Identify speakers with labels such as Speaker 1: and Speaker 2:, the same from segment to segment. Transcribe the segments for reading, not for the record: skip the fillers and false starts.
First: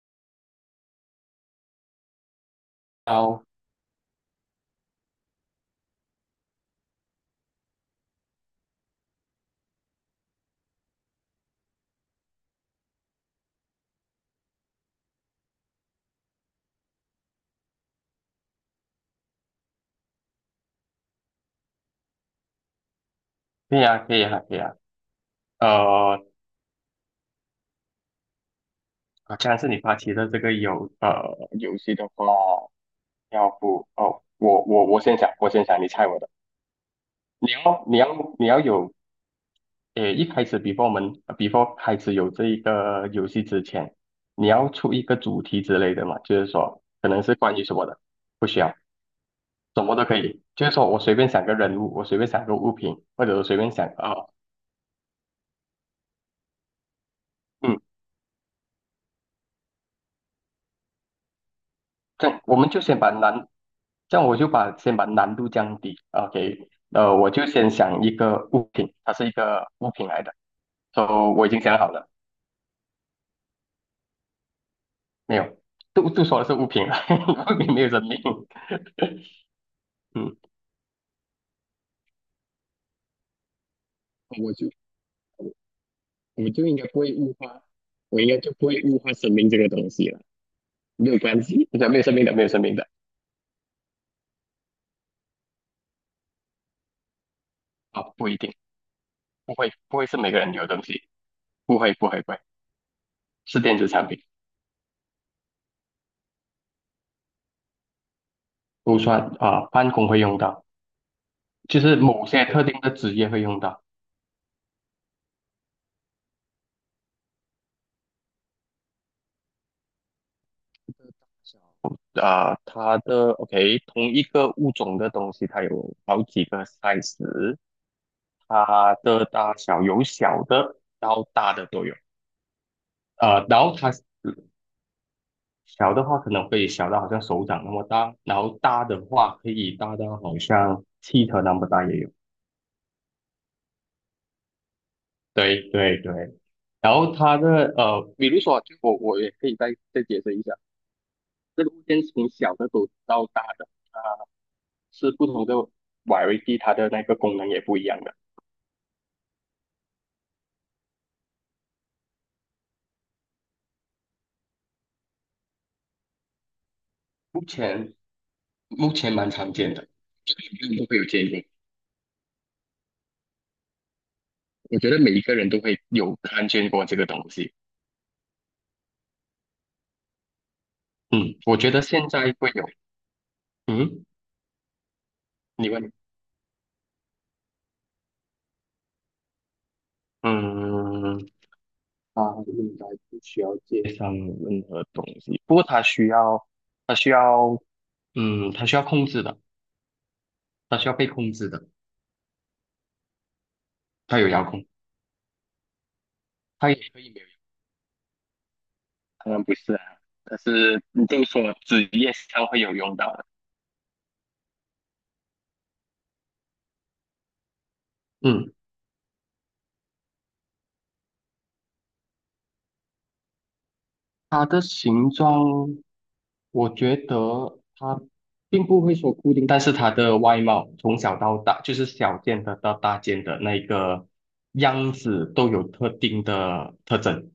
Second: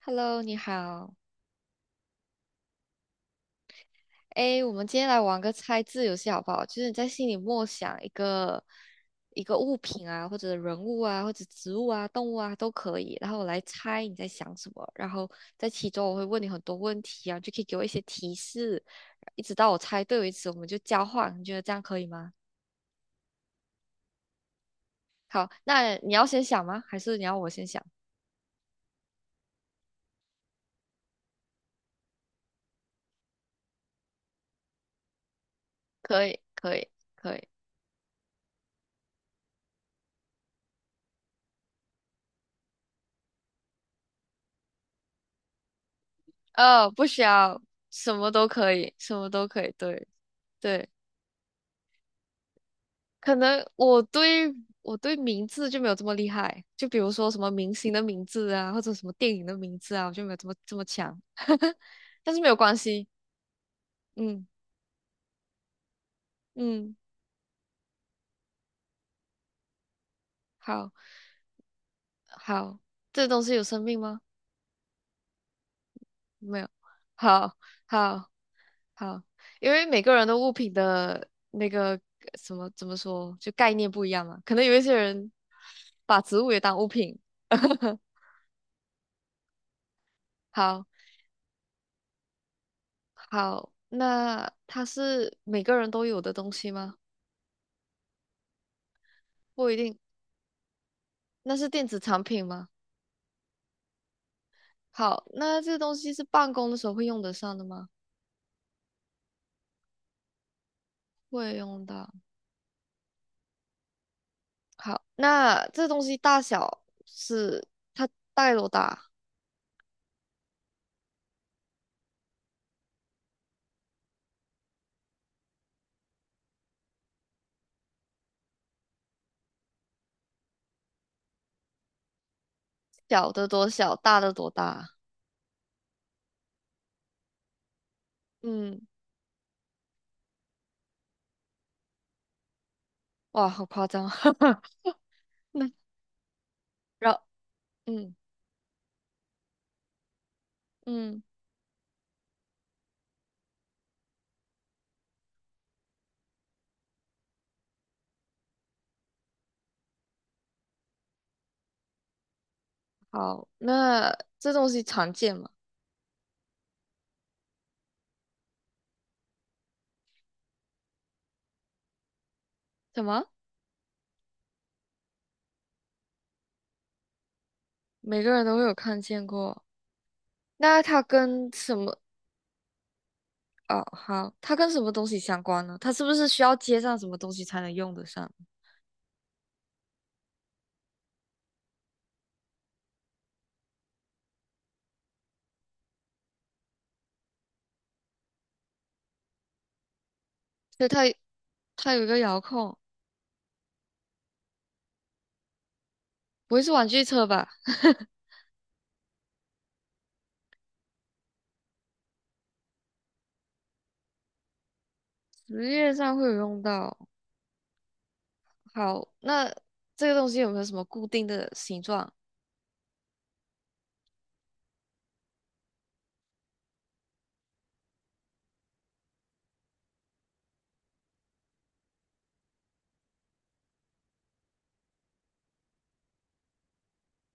Speaker 1: Hello，你好。
Speaker 2: 好，
Speaker 1: 诶，我们今天来玩个猜字游戏好不好？就是你在心里默想一个物品啊，或者人物啊，或者植物啊、动物啊都可以，然后我来猜你在想什么。然后在其中我会问你很多问题啊，就可以给我一些提示，一直到我猜对为止，我们就交换。你觉得这样可以吗？
Speaker 2: 可以啊，可以啊，可以啊。
Speaker 1: 好，那你
Speaker 2: 呃，
Speaker 1: 要先想吗？还是你要我先想？
Speaker 2: 好像是你发起的这个游戏的话，要不哦，我先想，我先想，你猜我
Speaker 1: 可
Speaker 2: 的。
Speaker 1: 以，可以，可以。
Speaker 2: 你要有，一开始 before 我们 before 开始有这一个游戏之前，你要出一个主题之类的嘛，就是说
Speaker 1: 哦，不
Speaker 2: 可
Speaker 1: 需
Speaker 2: 能是关
Speaker 1: 要，
Speaker 2: 于什么的，
Speaker 1: 什么都
Speaker 2: 不需
Speaker 1: 可
Speaker 2: 要，
Speaker 1: 以，什么都可以。
Speaker 2: 什么都
Speaker 1: 对，
Speaker 2: 可以。就是
Speaker 1: 对。
Speaker 2: 说我随便想个人物，我随便想个物品，或
Speaker 1: 可
Speaker 2: 者我随
Speaker 1: 能
Speaker 2: 便想
Speaker 1: 我对我对名字就没有这么厉害，就比如说什么明
Speaker 2: 嗯，
Speaker 1: 星的名字啊，或者什么电影的名字啊，我就没有这么强。但是
Speaker 2: 这
Speaker 1: 没有
Speaker 2: 我们
Speaker 1: 关
Speaker 2: 就先
Speaker 1: 系，
Speaker 2: 把难这样我
Speaker 1: 嗯
Speaker 2: 就先把难度降低，OK，
Speaker 1: 嗯，
Speaker 2: 我就先想一个物品，它是一个物品来的
Speaker 1: 好
Speaker 2: ，so 我已经想好了。
Speaker 1: 好，这东西有生命吗？
Speaker 2: 没有，都说的是
Speaker 1: 没
Speaker 2: 物
Speaker 1: 有，
Speaker 2: 品了，
Speaker 1: 好
Speaker 2: 物品没有生命。
Speaker 1: 好好，因为每个 人的
Speaker 2: 嗯，
Speaker 1: 物品的那个什么怎么说，就概念不一样嘛，
Speaker 2: 我
Speaker 1: 可能
Speaker 2: 就
Speaker 1: 有一些人把植
Speaker 2: 我
Speaker 1: 物也
Speaker 2: 就
Speaker 1: 当
Speaker 2: 应该
Speaker 1: 物
Speaker 2: 不会
Speaker 1: 品。
Speaker 2: 物化，我应该就不会物化生命这个东西了，
Speaker 1: 好，
Speaker 2: 没有关系，对，没有生命的，没有生命的。
Speaker 1: 好，那它是每个人都有的东西吗？
Speaker 2: 啊，不一定，不
Speaker 1: 不
Speaker 2: 会，
Speaker 1: 一
Speaker 2: 不
Speaker 1: 定，
Speaker 2: 会是每个人有的东西。
Speaker 1: 那是
Speaker 2: 不
Speaker 1: 电
Speaker 2: 会，
Speaker 1: 子
Speaker 2: 不
Speaker 1: 产
Speaker 2: 会，不会，
Speaker 1: 品吗？
Speaker 2: 是电子产品。
Speaker 1: 好，那这东西是办公的时候会用得上的吗？
Speaker 2: 不算啊，办公会用到，
Speaker 1: 会
Speaker 2: 就
Speaker 1: 用
Speaker 2: 是
Speaker 1: 到。
Speaker 2: 某些特定的职业会用到。
Speaker 1: 好，那这东西大小是它大概多大？
Speaker 2: 小啊，它的 OK，同一个物种的东西，它有好几个 size，它的大小有小的到大的都有。
Speaker 1: 小的
Speaker 2: 然
Speaker 1: 多
Speaker 2: 后它
Speaker 1: 小，大的多大？
Speaker 2: 小的话可能会小到好像手掌那么大，然后
Speaker 1: 嗯，
Speaker 2: 大的话可以大到好像汽车那么大也有。
Speaker 1: 哇，好夸张啊。
Speaker 2: 对
Speaker 1: 那
Speaker 2: 对对，然
Speaker 1: 然
Speaker 2: 后
Speaker 1: 后，
Speaker 2: 它的
Speaker 1: 嗯
Speaker 2: 比如说，就我也可以再解释一下，
Speaker 1: 嗯，
Speaker 2: 这个物件从小的都到大的，啊，是不同的 variety，它的那个功能也不一样的。
Speaker 1: 好，那这东西常见吗？
Speaker 2: 目前目前蛮常见的，就是每个人都会有见过。
Speaker 1: 什么？
Speaker 2: 我觉得每一个人都会有看见过这个东西。
Speaker 1: 每个人都会有看见过。那它
Speaker 2: 嗯，
Speaker 1: 跟
Speaker 2: 我觉
Speaker 1: 什
Speaker 2: 得
Speaker 1: 么？
Speaker 2: 现在会有。
Speaker 1: 哦，
Speaker 2: 嗯，
Speaker 1: 好，它跟什么东西相关
Speaker 2: 你
Speaker 1: 呢？它
Speaker 2: 问。
Speaker 1: 是不是需要接上什么东西才能用得上？
Speaker 2: 嗯，他应该不需要介绍任何东西，不过他需要，他需要，嗯，他需要控制的，他
Speaker 1: 对，
Speaker 2: 需要
Speaker 1: 它
Speaker 2: 被控制的。
Speaker 1: 它有一个遥控，
Speaker 2: 他有遥控，
Speaker 1: 不会是
Speaker 2: 他也
Speaker 1: 玩
Speaker 2: 可
Speaker 1: 具
Speaker 2: 以没
Speaker 1: 车
Speaker 2: 有遥控。
Speaker 1: 吧？
Speaker 2: 当然不是啊，但是你这么说，职业上会有用到的。
Speaker 1: 职业上会有用到。
Speaker 2: 嗯。
Speaker 1: 好，那这个东西有没有什么固定的形状？
Speaker 2: 它的形状，我觉得它并不会说固定，但是它的外貌从小到大，就是小件的到大件的那个样子都有特定的特征，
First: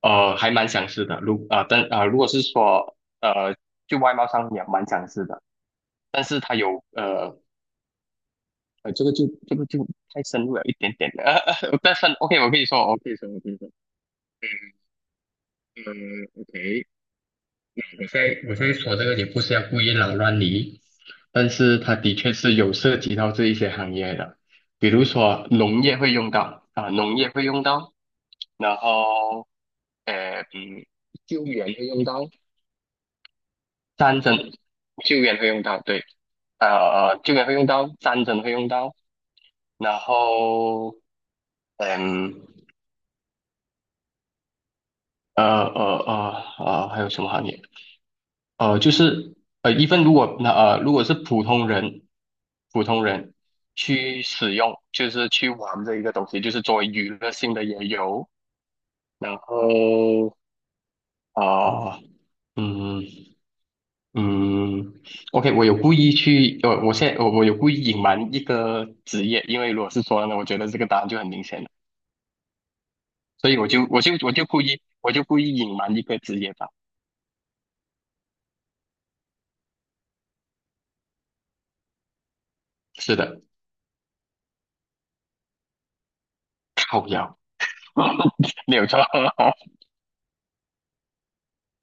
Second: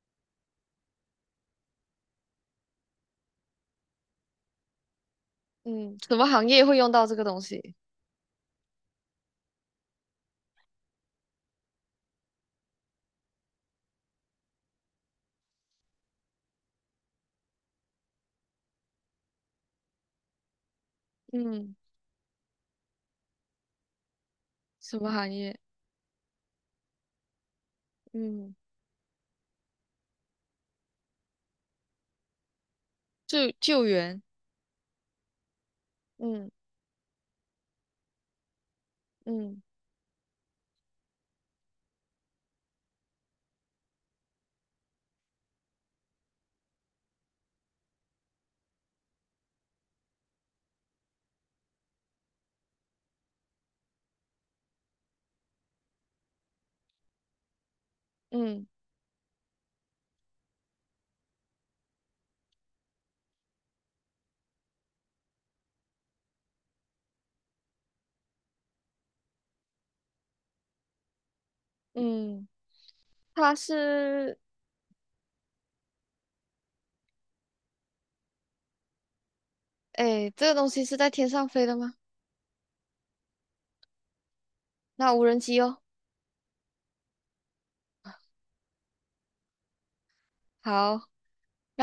Speaker 2: 还蛮相似的。如啊、呃，但啊、呃，如果是说,就外貌上也蛮相似的。
Speaker 1: 嗯，什
Speaker 2: 但
Speaker 1: 么
Speaker 2: 是
Speaker 1: 行
Speaker 2: 它
Speaker 1: 业会
Speaker 2: 有
Speaker 1: 用到这个东西？
Speaker 2: 这个就太深入了一点点了。但是 OK，我可以说，我可以说，我可以说。呃，OK，我现在我现在说这个也不是要故意扰乱你，但
Speaker 1: 嗯，
Speaker 2: 是它的确是有涉及到这一些行业的，比
Speaker 1: 什
Speaker 2: 如
Speaker 1: 么行
Speaker 2: 说
Speaker 1: 业？
Speaker 2: 农业会用到啊，农业会用到，
Speaker 1: 嗯，
Speaker 2: 然后呃嗯，救援会用到。
Speaker 1: 救援。
Speaker 2: 战争救援会用到，对，
Speaker 1: 嗯
Speaker 2: 救援会用到，战争会用到，
Speaker 1: 嗯
Speaker 2: 然后嗯还有什么行业？呃，就是呃，一份如果那呃，如果是普通人，普通人去使用，就是去玩这一个东西，就是作为娱乐性的也有。
Speaker 1: 嗯
Speaker 2: 然后啊、嗯嗯，OK，我有故意去，呃，我现在我有故意隐瞒一个职业，因为如果是说呢，我觉得这个答案就很明显了，
Speaker 1: 嗯，
Speaker 2: 所
Speaker 1: 它
Speaker 2: 以我就我就我
Speaker 1: 是，
Speaker 2: 就故意故意隐瞒一个职业吧。
Speaker 1: 哎，这个东西是在天上飞的吗？
Speaker 2: 是的，
Speaker 1: 那无人机哦。
Speaker 2: 靠腰，没有错，
Speaker 1: 好，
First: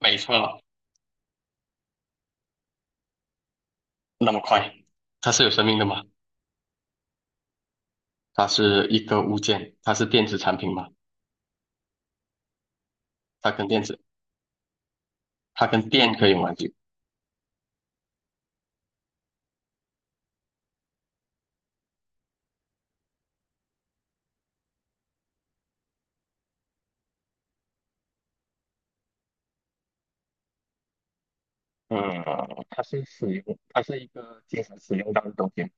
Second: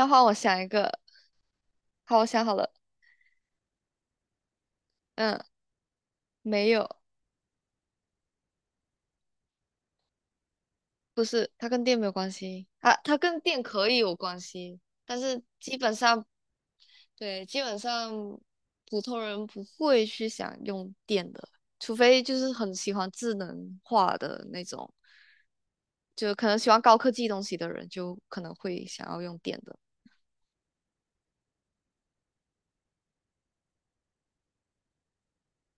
Speaker 2: 没
Speaker 1: 换我想
Speaker 2: 错。
Speaker 1: 一个。好，我想好了，
Speaker 2: 那么快？它
Speaker 1: 嗯，
Speaker 2: 是有生命的吗？
Speaker 1: 没有，
Speaker 2: 它是一个物件，它是电子产品吗？
Speaker 1: 不是，它跟电没有关系啊，它跟
Speaker 2: 它
Speaker 1: 电
Speaker 2: 跟电
Speaker 1: 可以
Speaker 2: 子，
Speaker 1: 有关系，但是
Speaker 2: 它
Speaker 1: 基
Speaker 2: 跟
Speaker 1: 本
Speaker 2: 电
Speaker 1: 上，
Speaker 2: 可以有关系。
Speaker 1: 对，基本上普通人不会去想用电的，除非就是很喜欢智能化的那种，就可能喜欢高科技东西的人，就可能会想要用电的。
Speaker 2: 嗯，它是一个经常使用到的东西吗？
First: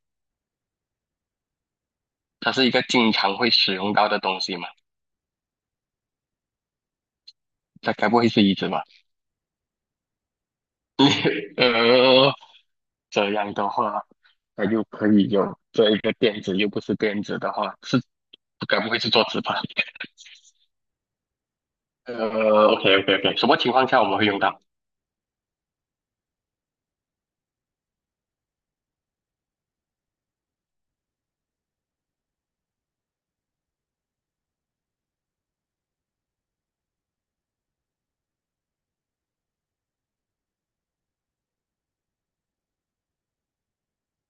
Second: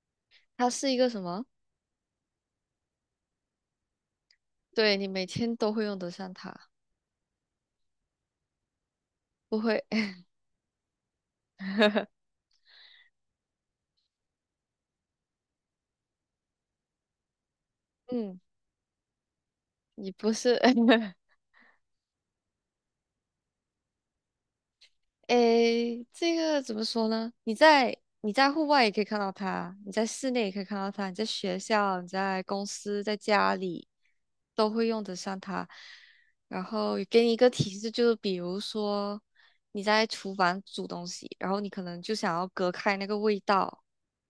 Speaker 1: 它是一个什么？
Speaker 2: 它是一个经常会使用到的东西嘛？
Speaker 1: 对，你每天都会用得上它，
Speaker 2: 它该不会是椅子吧？
Speaker 1: 不会，
Speaker 2: 呃，这样的话，它又可以有这一个电子，又不是电子的话，是
Speaker 1: 嗯，
Speaker 2: 该不会是桌子吧？
Speaker 1: 你不是。
Speaker 2: 呃，OK OK OK，什么情况下我们会用到？
Speaker 1: 诶，这个怎么说呢？你在户外也可以看到它，你在室内也可以看到它，你在学校、你在公司、在家里都会用得上它。然后给你一个提示，就是比如说你在厨房煮东西，然后你可能就想要隔开那个味道，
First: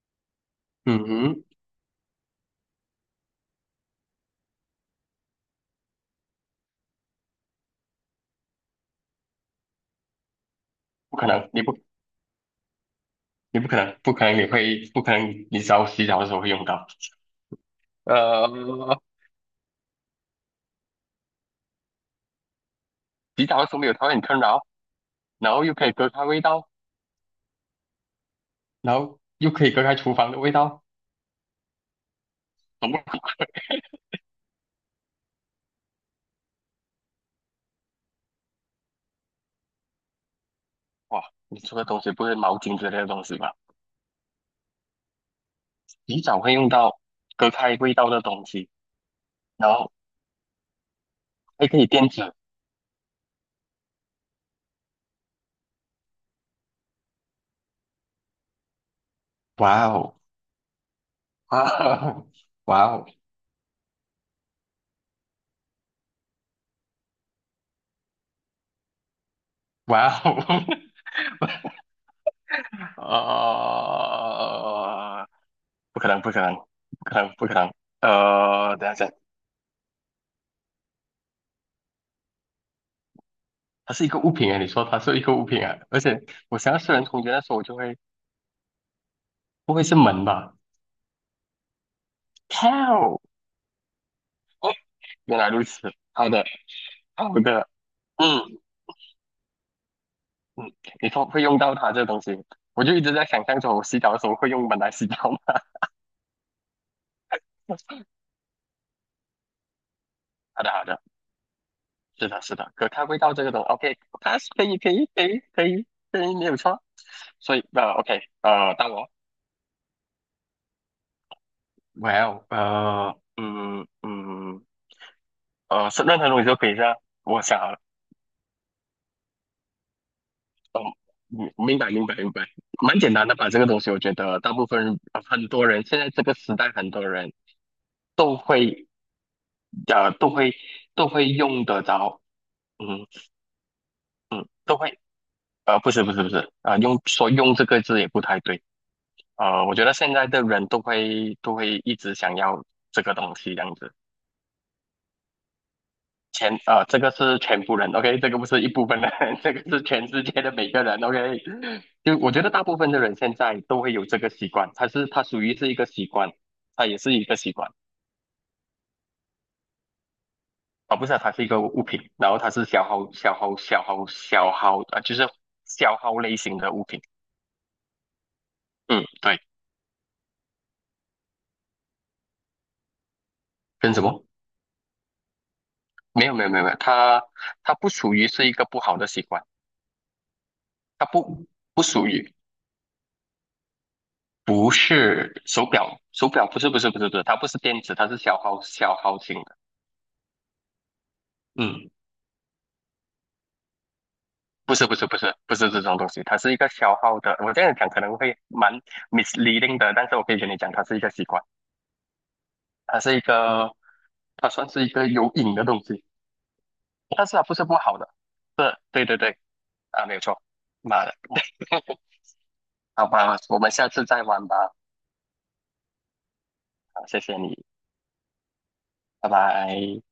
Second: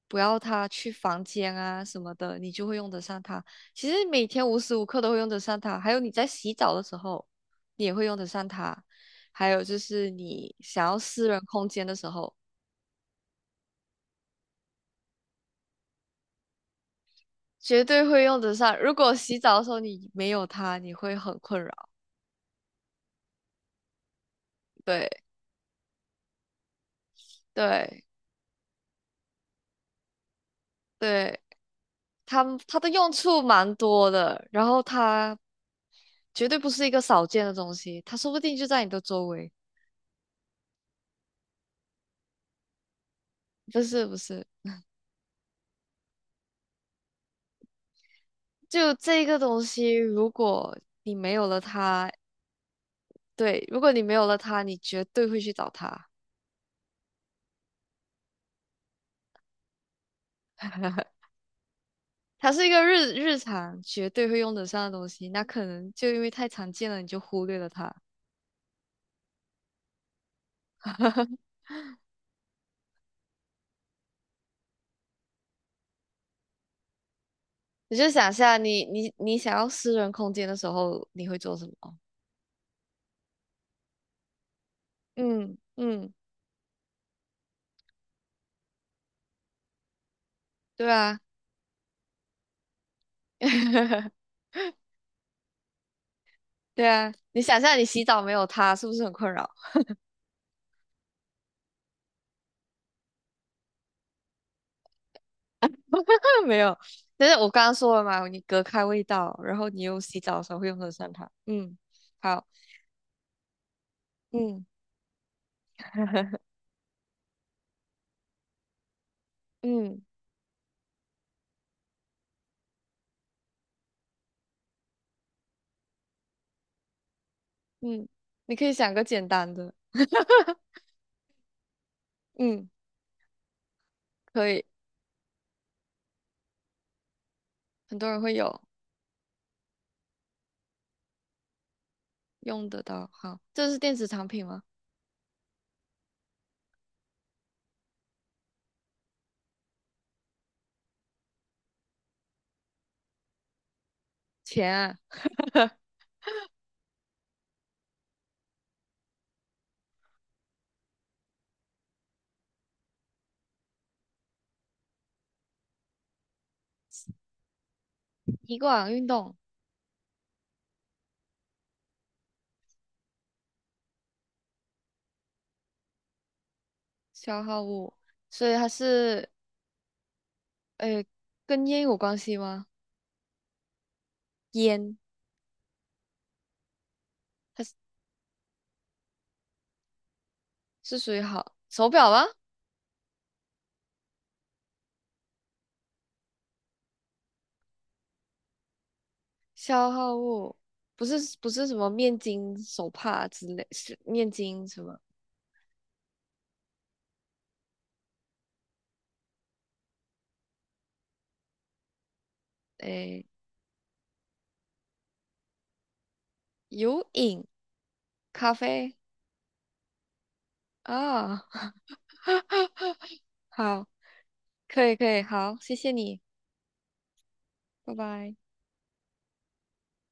Speaker 1: 不要它去
Speaker 2: 嗯
Speaker 1: 房
Speaker 2: 哼，
Speaker 1: 间啊什么的，你就会用得上它。其实每天无时无刻都会用得上它，还有你在洗澡的时候，你也会用得上它。还有就是你想要
Speaker 2: 不可
Speaker 1: 私人
Speaker 2: 能，你
Speaker 1: 空
Speaker 2: 不。
Speaker 1: 间的时候，
Speaker 2: 你不可能，不可能你会，不可能你只要洗澡的时候会用到。
Speaker 1: 绝对会用得上。如
Speaker 2: 呃，
Speaker 1: 果洗澡的时候你没有它，你会很困扰。
Speaker 2: 洗澡的时候没有它会很困扰，
Speaker 1: 对
Speaker 2: 然后又可以隔开味道，
Speaker 1: 对
Speaker 2: 然后又可以隔开厨房的味道，
Speaker 1: 对，它的
Speaker 2: 懂不
Speaker 1: 用
Speaker 2: 懂？
Speaker 1: 处蛮多的，然后它绝对不是一个少见的东西，它说不定就在你的周围。
Speaker 2: 哇，你说的东西不是毛巾之类的东西吧？
Speaker 1: 不是不是，
Speaker 2: 洗澡会用到隔开味道的东西，
Speaker 1: 就这个东
Speaker 2: 然后
Speaker 1: 西，如果你没有了
Speaker 2: 还可以垫
Speaker 1: 它，
Speaker 2: 纸。
Speaker 1: 对，如果你没有了它，你绝对会去找它。
Speaker 2: 哇哦，哇哦，
Speaker 1: 它是一个
Speaker 2: 哇哦，
Speaker 1: 日常绝对会用得上的东西，那可能就因为太常见了，你就忽略了它。
Speaker 2: 哇哦，呃，不可能，不可能，不可能，不可能。
Speaker 1: 你就想一下你，
Speaker 2: 等一下。
Speaker 1: 你你想要私人空间的时候，你会做什么？
Speaker 2: 它是一个物品哎，你说它是一个物
Speaker 1: 嗯
Speaker 2: 品啊，而
Speaker 1: 嗯，
Speaker 2: 且我想要四人同居的时候，我就会不会是门吧？
Speaker 1: 对啊，
Speaker 2: 靠！哦，原来如此，好的
Speaker 1: 对啊。
Speaker 2: 好
Speaker 1: 你想
Speaker 2: 的，
Speaker 1: 象你洗澡没有
Speaker 2: 嗯
Speaker 1: 它，是不是很困扰？
Speaker 2: 嗯，你说会用到它这个东西，我就一直在想象着我洗澡的时候会用门来洗澡吗？
Speaker 1: 没有，但是我刚刚说了嘛，你隔开味道，然后你用洗澡的时候
Speaker 2: 好
Speaker 1: 会
Speaker 2: 的
Speaker 1: 用
Speaker 2: 好
Speaker 1: 得
Speaker 2: 的，
Speaker 1: 上它。嗯，
Speaker 2: 是的
Speaker 1: 好，
Speaker 2: 是的，可它味道这个东，OK，它是
Speaker 1: 嗯
Speaker 2: 可以可以没有 错。所以OK 到我
Speaker 1: 嗯
Speaker 2: ，Well 是任何东西都可以是吧？我想好了。
Speaker 1: 嗯，你可以想个简单的，
Speaker 2: 哦，嗯明白明白明白。
Speaker 1: 嗯，
Speaker 2: 蛮简单的吧？这个东西，我觉 得
Speaker 1: 可
Speaker 2: 大
Speaker 1: 以，
Speaker 2: 部分人呃很多人现在这个时代，很多人
Speaker 1: 很多人会
Speaker 2: 都
Speaker 1: 有。
Speaker 2: 会呃都会都会用得着。
Speaker 1: 用得
Speaker 2: 嗯，
Speaker 1: 到。好，这是电子产品吗？
Speaker 2: 都会不是，用说用这个字也不太对，我觉得现在的人都会一直想要这个东西这样子。
Speaker 1: 钱啊，
Speaker 2: 这个是全部人，OK，这个不是一部分人，这个是全世界的每个人，OK。就我觉得大部分的人现在都会有这个习惯，它是它属于是一个习惯，它也是一个习惯
Speaker 1: 一罐运动
Speaker 2: 啊，不是啊它是一个物品，然后它是消耗啊，就是消耗类型的物品。
Speaker 1: 消耗物，所以它
Speaker 2: 嗯，
Speaker 1: 是
Speaker 2: 对，
Speaker 1: 呃跟烟有关系吗？
Speaker 2: 跟什么？
Speaker 1: 烟，
Speaker 2: 没有没有，
Speaker 1: 它
Speaker 2: 它
Speaker 1: 是
Speaker 2: 不属于是一个不好的习惯，
Speaker 1: 是
Speaker 2: 它
Speaker 1: 属于
Speaker 2: 不
Speaker 1: 好
Speaker 2: 不
Speaker 1: 手
Speaker 2: 属
Speaker 1: 表吗？
Speaker 2: 于。不是手表，手表不是不是，它不是电子，它是消耗型的。
Speaker 1: 消耗物不是不是什
Speaker 2: 嗯，
Speaker 1: 么面巾、手帕之类，是面巾
Speaker 2: 不
Speaker 1: 什
Speaker 2: 是不
Speaker 1: 么？
Speaker 2: 是不是不是这种东西，它是一个消耗的。我这样讲可能会蛮 misleading 的，但是我可以跟你讲，它是一个习惯，它是一
Speaker 1: 诶，
Speaker 2: 个，它算是一个有瘾的东西，
Speaker 1: 有
Speaker 2: 但是它
Speaker 1: 饮
Speaker 2: 不是不好的。
Speaker 1: 咖
Speaker 2: 对
Speaker 1: 啡
Speaker 2: 对对，啊，没有错。妈的，
Speaker 1: 啊，
Speaker 2: 好吧，我们
Speaker 1: 好，
Speaker 2: 下次再玩吧。
Speaker 1: 可以可以，好，谢谢你，
Speaker 2: 好，谢谢你，
Speaker 1: 拜拜。
Speaker 2: 拜拜。